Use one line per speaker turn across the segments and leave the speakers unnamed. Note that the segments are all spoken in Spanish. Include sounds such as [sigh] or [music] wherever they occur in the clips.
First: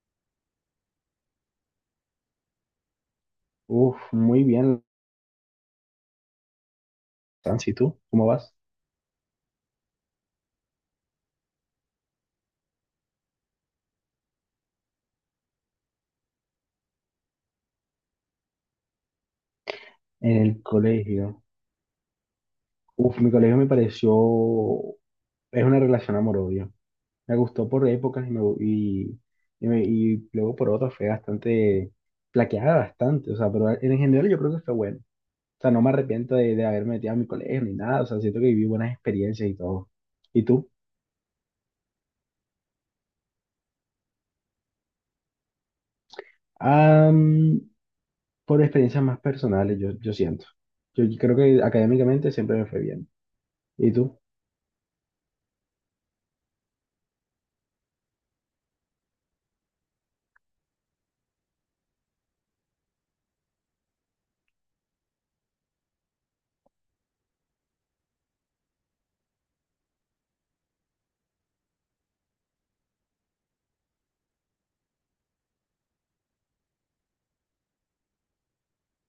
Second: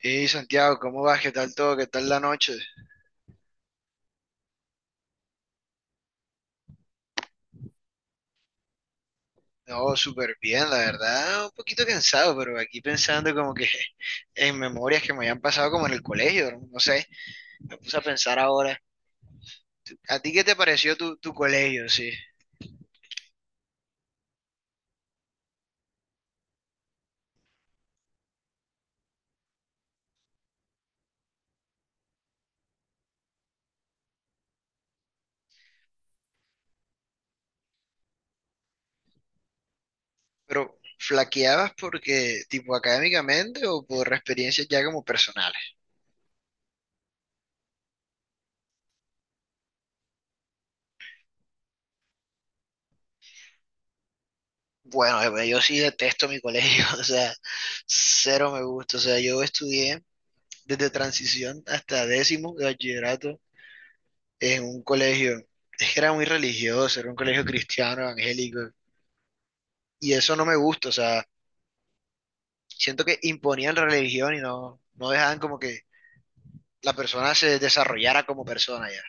Hey Santiago, ¿cómo vas? ¿Qué tal todo? ¿Qué tal la noche?
Uf, muy bien, Sansi, ¿y tú? ¿Cómo vas?
No, súper bien, la verdad, un poquito cansado, pero aquí pensando como que [laughs] en memorias que me habían pasado como en el colegio, no. No sé, me puse a pensar ahora. ¿A ti
En
qué te
el
pareció tu
colegio.
colegio? Sí,
Uf, mi colegio me pareció, es una relación amor-odio. Me gustó por épocas y y luego por otras fue bastante, flaqueada bastante, o sea, pero en general yo creo que fue bueno. O sea, no me arrepiento de haberme metido a mi colegio ni nada, o sea, siento que viví buenas experiencias y todo. ¿Y tú?
pero ¿flaqueabas porque tipo académicamente o por experiencias ya como personales?
Am, por experiencias más personales, yo siento. Yo creo que académicamente siempre me fue bien. ¿Y tú?
Bueno, yo sí detesto mi colegio, [laughs] o sea, cero me gusta. O sea, yo estudié desde transición hasta décimo de bachillerato en un colegio. Es que era muy religioso, era un colegio cristiano, evangélico, y eso no me gusta. O sea, siento que imponían la religión y no, no dejaban como que la persona se desarrollara como persona ya.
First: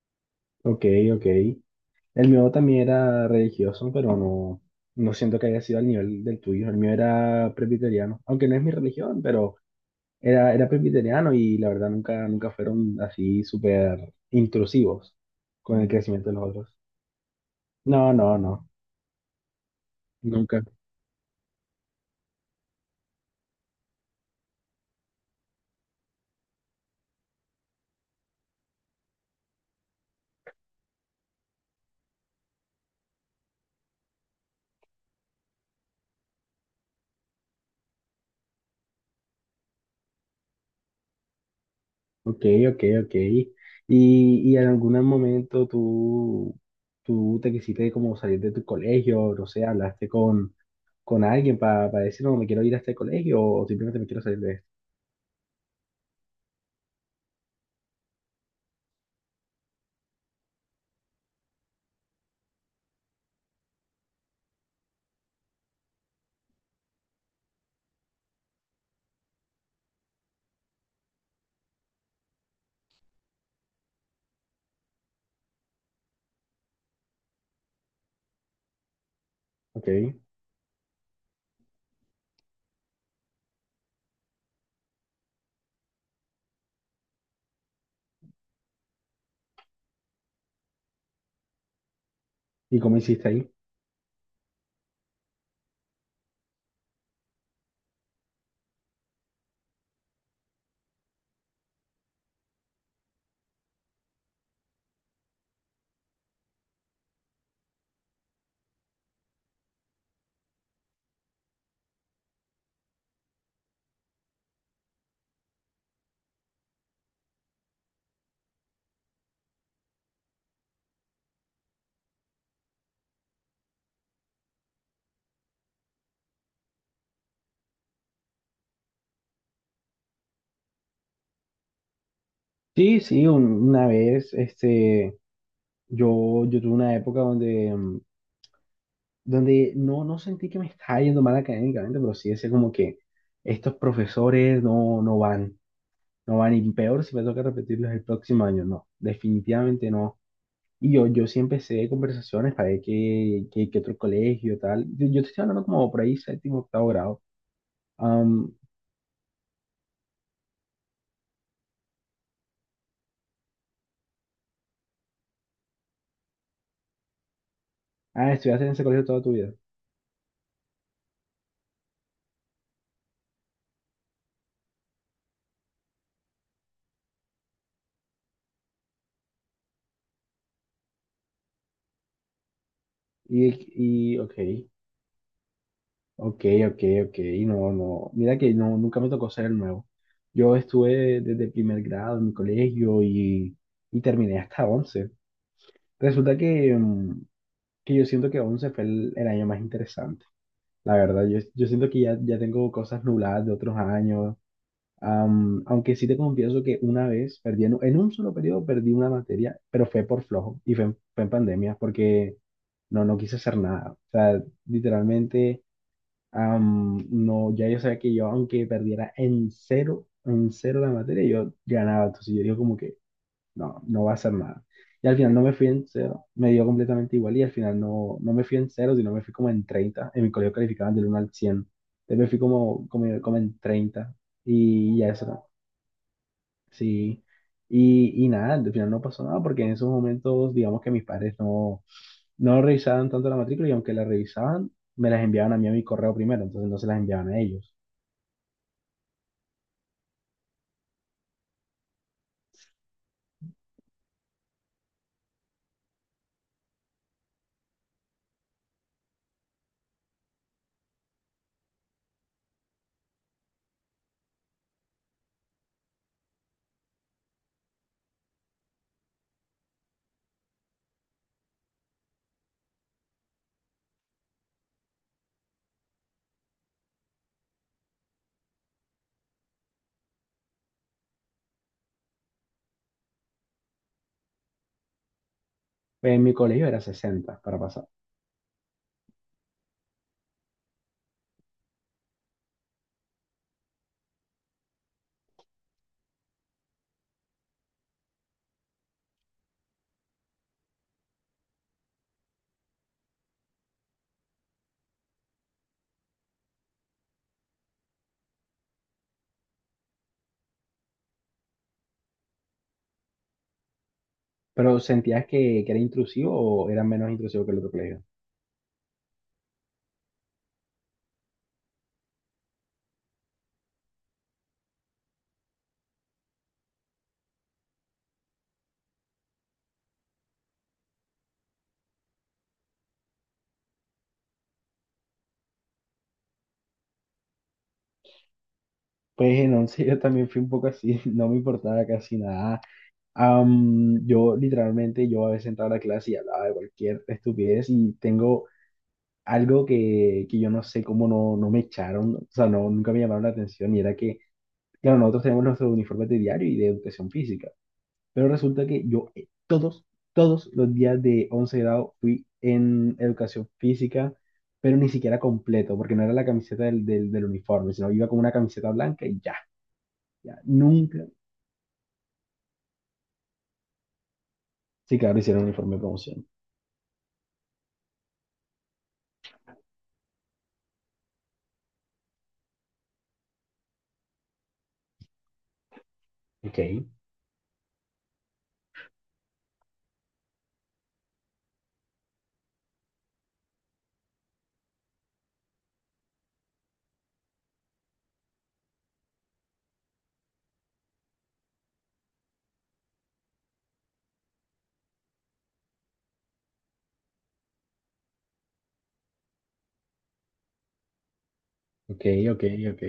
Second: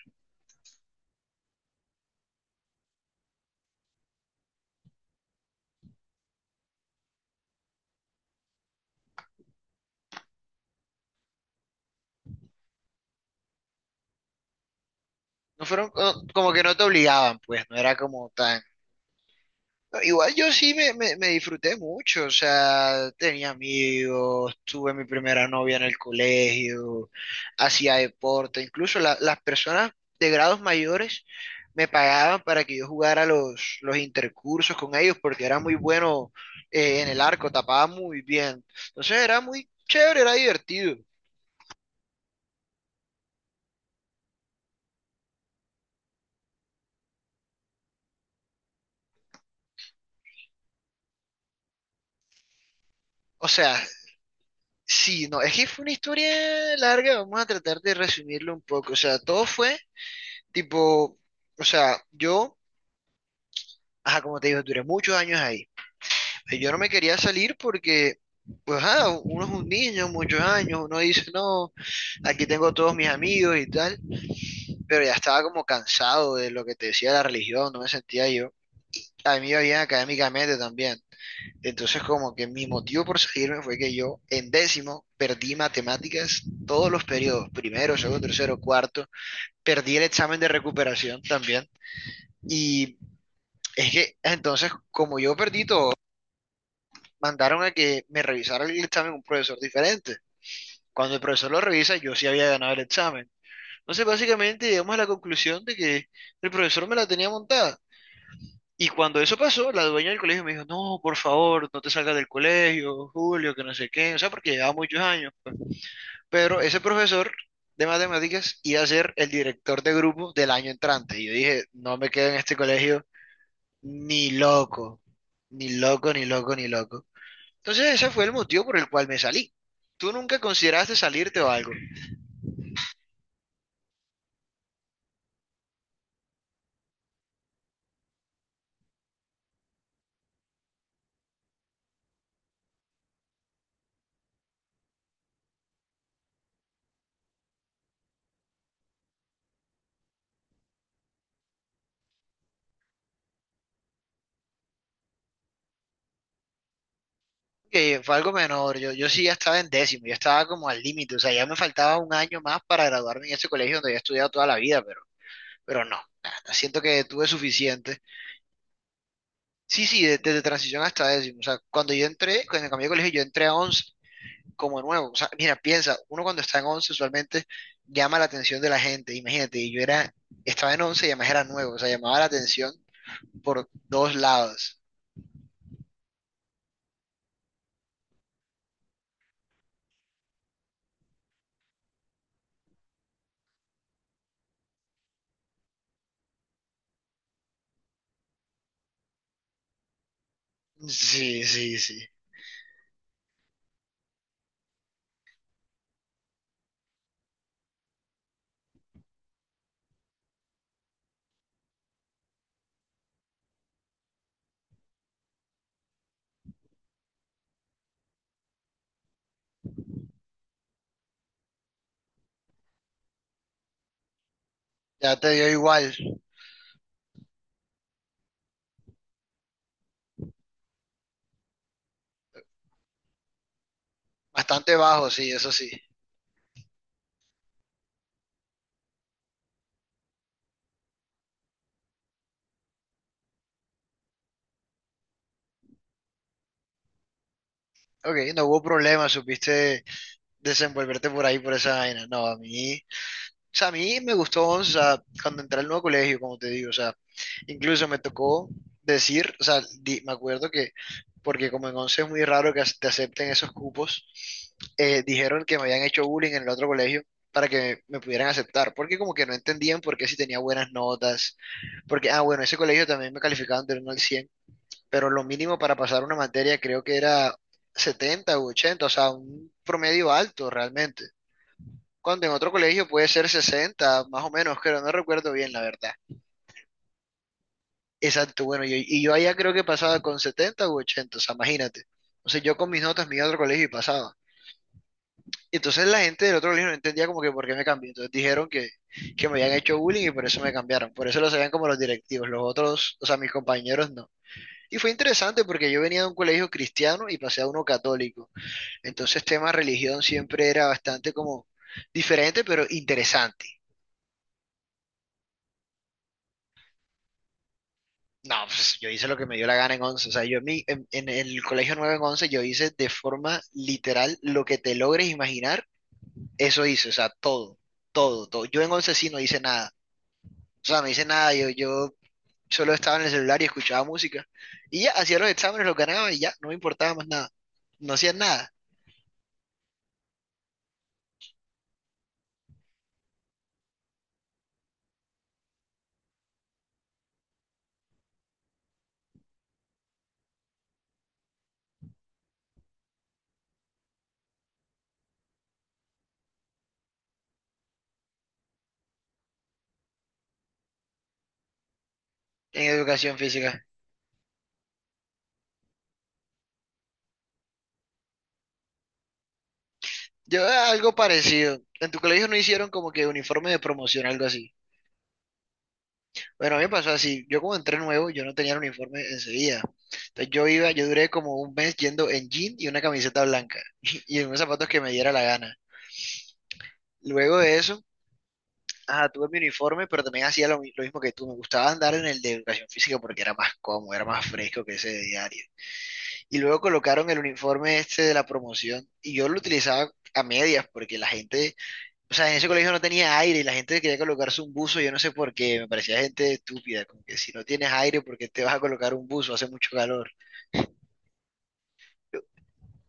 Ok, ok. El mío también era religioso, pero no siento que haya sido al nivel del tuyo. El mío era presbiteriano, aunque no es mi religión, pero era presbiteriano y la verdad nunca, nunca fueron así súper intrusivos
No
con el
fueron
crecimiento de los
como que no
otros.
te obligaban, pues, no era
No,
como
no,
tan.
no,
No, igual yo
nunca.
sí me disfruté mucho. O sea, tenía amigos, tuve mi primera novia en el colegio, hacía deporte, incluso las personas de grados mayores me pagaban para que yo jugara los intercursos con ellos porque era muy bueno en el arco, tapaba muy bien, entonces era muy chévere, era divertido.
Ok, ok, ok. Y en algún momento tú te quisiste como salir de tu colegio, no sé, hablaste con alguien para decir, no, me quiero ir a este colegio
O
o
sea,
simplemente me quiero salir de esto?
sí, no, es que fue una historia larga, vamos a tratar de resumirlo un poco. O sea, todo fue tipo, o sea, ajá, como te digo, duré muchos años ahí. Yo no me quería salir porque, pues, ajá, uno es un niño, muchos años, uno dice, no, aquí tengo todos mis amigos y tal, pero ya estaba como cansado de lo que te decía la religión, no me sentía yo. A mí me iba bien
Ok.
académicamente también. Entonces, como que mi motivo por salirme fue que yo en décimo perdí matemáticas todos los periodos, primero, segundo, tercero, cuarto, perdí el examen de recuperación también.
¿Y
Y
cómo hiciste ahí?
es que entonces, como yo perdí todo, mandaron a que me revisara el examen un profesor diferente. Cuando el profesor lo revisa, yo sí había ganado el examen. Entonces, básicamente llegamos a la conclusión de que el profesor me la tenía montada. Y cuando eso pasó, la dueña del colegio me dijo, no, por favor, no te salgas del colegio, Julio, que no sé qué, o sea, porque llevaba muchos años, pues. Pero ese profesor de matemáticas iba a ser el director de grupo del año entrante. Y yo dije, no me quedo en este colegio ni loco, ni loco, ni loco, ni loco. Entonces ese fue el motivo por el cual me salí. ¿Tú nunca consideraste salirte o algo?
Sí, sí, una vez, este, yo tuve una época donde, donde no sentí que me estaba yendo mal académicamente, pero sí decía como que estos profesores no van, y peor si me toca repetirlos el próximo año, no, definitivamente no. Y yo sí empecé conversaciones para ver qué otro colegio, tal. Yo te estoy hablando como por ahí, séptimo, octavo grado.
Que fue algo
Am,
menor. Yo sí ya estaba en décimo, ya estaba como al límite. O sea, ya me faltaba un año más para graduarme en este colegio donde había estudiado toda la vida, pero no. Nada, siento que tuve suficiente.
ah, estudiaste en ese colegio toda tu vida.
Sí, sí, desde transición hasta décimo. O sea, cuando yo entré, cuando cambié de colegio, yo entré a once como nuevo. O sea, mira, piensa, uno cuando está en once usualmente llama la atención de la gente. Imagínate, y yo era, estaba en once y además era nuevo. O sea, llamaba la atención por dos
Y ok.
lados.
Ok, ok, ok, no, no, mira que no, nunca me tocó ser el nuevo. Yo estuve desde primer grado en mi colegio y terminé hasta 11. Resulta que, que yo siento que 11 fue el año más interesante, la verdad. Yo,
Sí,
yo
sí,
siento
sí.
que ya tengo cosas nubladas de otros años, aunque sí te confieso que una vez perdí, en un solo periodo perdí una materia, pero fue por flojo y fue, fue en pandemia porque no quise hacer nada. O sea, literalmente… No, ya yo sabía que yo, aunque perdiera en cero la materia, yo ganaba. Entonces yo digo como que no va a ser nada. Y
Ya
al
te
final no
dio
me fui en
igual.
cero, me dio completamente igual y al final no me fui en cero, sino me fui como en treinta. En mi colegio calificaban del uno al cien. Entonces me fui como, como, como en 30
Bastante
y ya
bajo, sí,
eso.
eso sí.
Sí, y nada, al final no pasó nada porque en esos momentos, digamos que mis padres no revisaban tanto la matrícula y aunque la revisaban, me las enviaban a mí a mi correo primero, entonces no se las enviaban a ellos.
Ok, no hubo problema, supiste desenvolverte por ahí, por esa vaina. No, a mí, o sea, a mí me gustó. O sea, cuando entré al nuevo colegio, como te digo, o sea, incluso me tocó decir, o sea, me acuerdo que, porque como en 11 es muy raro que te acepten esos cupos, dijeron que me habían hecho bullying en el otro colegio para que me pudieran aceptar, porque como que no entendían por qué si tenía buenas notas, porque, ah, bueno, ese colegio también me calificaban del 1 al 100. Pero lo mínimo para pasar una materia creo que era 70 u 80, o sea, un promedio alto realmente. Cuando en otro colegio puede ser 60 más o menos, creo, no recuerdo bien la verdad.
Pues en mi colegio era 60 para pasar,
Exacto, bueno, y yo allá creo que pasaba con 70 u ochenta, o sea, imagínate. O sea, yo con mis notas me iba a otro colegio y pasaba. Y entonces la gente del otro colegio no entendía como que por qué me cambié. Entonces dijeron que me habían hecho bullying y por eso me cambiaron. Por eso lo sabían como los directivos, los otros, o sea, mis compañeros no. Y fue interesante porque yo venía de un colegio cristiano y pasé a uno católico. Entonces, tema religión siempre era bastante como diferente, pero interesante.
pero ¿sentías que era intrusivo o era menos intrusivo que el otro colegio?
No, pues yo hice lo que me dio la gana en once. O sea, yo en el colegio 9 en 11 yo hice de forma literal lo que te logres imaginar, eso hice. O sea, todo, todo, todo. Yo en 11 sí no hice nada. O sea, no hice nada. Yo solo estaba en el celular y escuchaba música. Y ya, hacía los exámenes, los ganaba y ya, no me importaba más nada. No hacía nada
Pues en 11 yo también fui un poco así, [laughs] no me importaba casi nada. Yo literalmente, yo a veces entraba a la clase y hablaba de cualquier estupidez y tengo algo que yo no sé cómo no me echaron, o sea, no, nunca me llamaron la atención, y era que, claro, nosotros tenemos nuestros uniformes de diario y de educación física, pero resulta que yo todos, todos los días de 11 grado fui
en
en
educación
educación
física.
física, pero ni siquiera completo, porque no era la camiseta del uniforme, sino iba con una camiseta blanca y ya, ya,
Algo
nunca.
parecido. En tu colegio no hicieron como que uniforme de promoción, algo así.
Sí, claro, hicieron uniforme de promoción.
Bueno, a mí me pasó así. Yo como entré nuevo, yo no tenía el uniforme enseguida. Entonces yo iba, yo duré como un mes yendo en jean y una camiseta blanca [laughs] y en unos zapatos que me diera la gana.
Ok.
Luego de eso, ajá, tuve mi uniforme, pero también hacía lo mismo que tú. Me gustaba andar en el de educación física porque era más cómodo, era más fresco que ese de diario. Y luego colocaron el uniforme este de la promoción y yo lo utilizaba a medias porque la gente. O sea, en ese colegio no tenía aire y la gente quería colocarse un buzo, yo no sé por qué, me parecía gente estúpida, como que si no tienes aire, ¿por qué te vas a colocar un buzo? Hace mucho calor.
Ok, ok, ok.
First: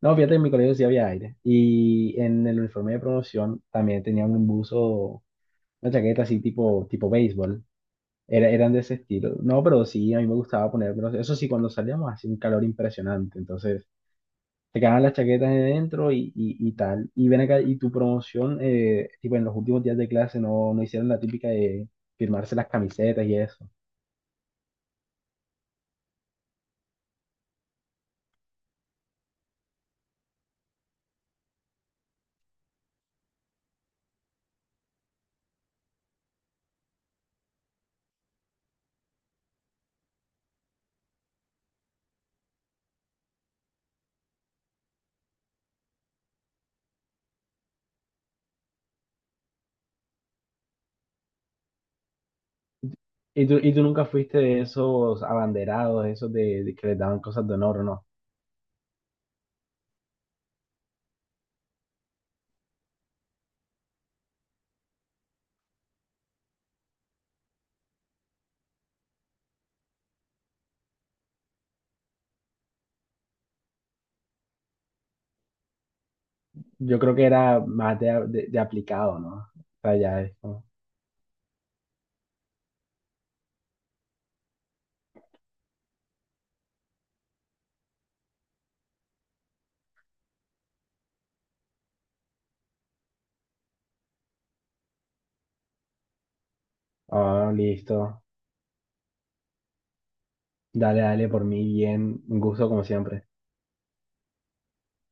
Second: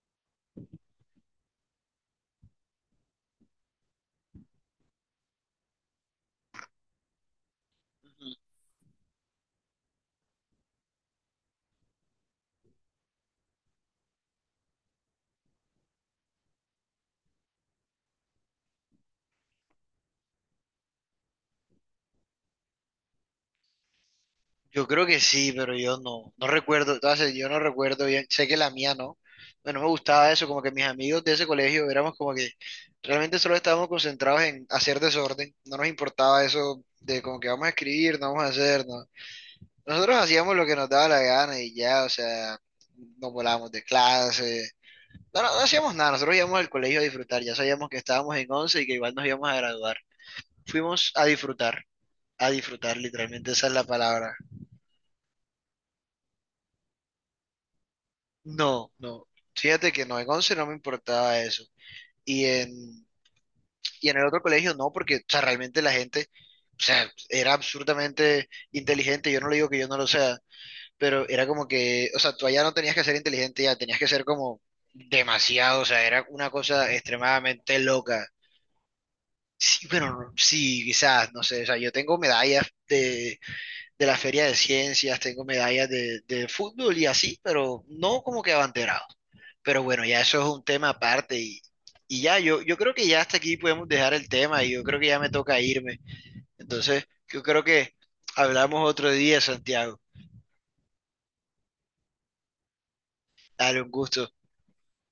No, fíjate, en mi colegio sí había aire. Y en el uniforme de promoción también tenía un buzo. Una chaqueta así tipo, tipo béisbol.
Ujú.
Era, eran de ese estilo. No, pero sí, a mí me gustaba ponérmelos. Eso sí, cuando salíamos hacía un calor impresionante. Entonces, te quedaban las chaquetas de dentro y tal. Y ven acá, y tu promoción, tipo en los últimos días de clase no hicieron la típica de firmarse las camisetas y eso.
Yo creo que sí, pero yo no, no recuerdo, entonces yo no recuerdo bien, sé que la mía no, bueno, no me gustaba eso, como que mis amigos de ese colegio éramos como que realmente solo estábamos concentrados en hacer desorden, no nos importaba eso de como que vamos a escribir, no vamos a hacer, no. Nosotros hacíamos lo que nos daba la gana y ya, o sea, nos volábamos de clase. No, no, no hacíamos nada, nosotros íbamos al colegio a disfrutar, ya sabíamos que estábamos en 11 y que igual nos íbamos a graduar. Fuimos a disfrutar, literalmente esa es
Y tú
la
nunca
palabra.
fuiste de esos abanderados, esos de que les daban cosas de honor, ¿no?
No, no, fíjate que no, en 11 no me importaba eso. Y en, y en el otro colegio no, porque, o sea, realmente la gente, o sea, era absolutamente inteligente, yo no le digo que yo no lo sea, pero era como que, o sea, tú allá no tenías que ser inteligente, ya tenías que ser como demasiado, o sea, era una cosa
Yo creo que era
extremadamente
más
loca.
de aplicado, ¿no? O
Sí,
sea, ya
bueno,
es como,
sí, quizás, no sé, o sea, yo tengo medallas de la Feria de Ciencias, tengo medallas de fútbol y así, pero no como que abanderado. Pero bueno, ya eso es un tema aparte y ya, yo creo que ya hasta aquí podemos dejar el tema y yo creo que ya me toca irme. Entonces, yo
ah,
creo que
listo.
hablamos otro día, Santiago.
Dale, dale, por mí bien, un gusto como siempre.
Dale un gusto.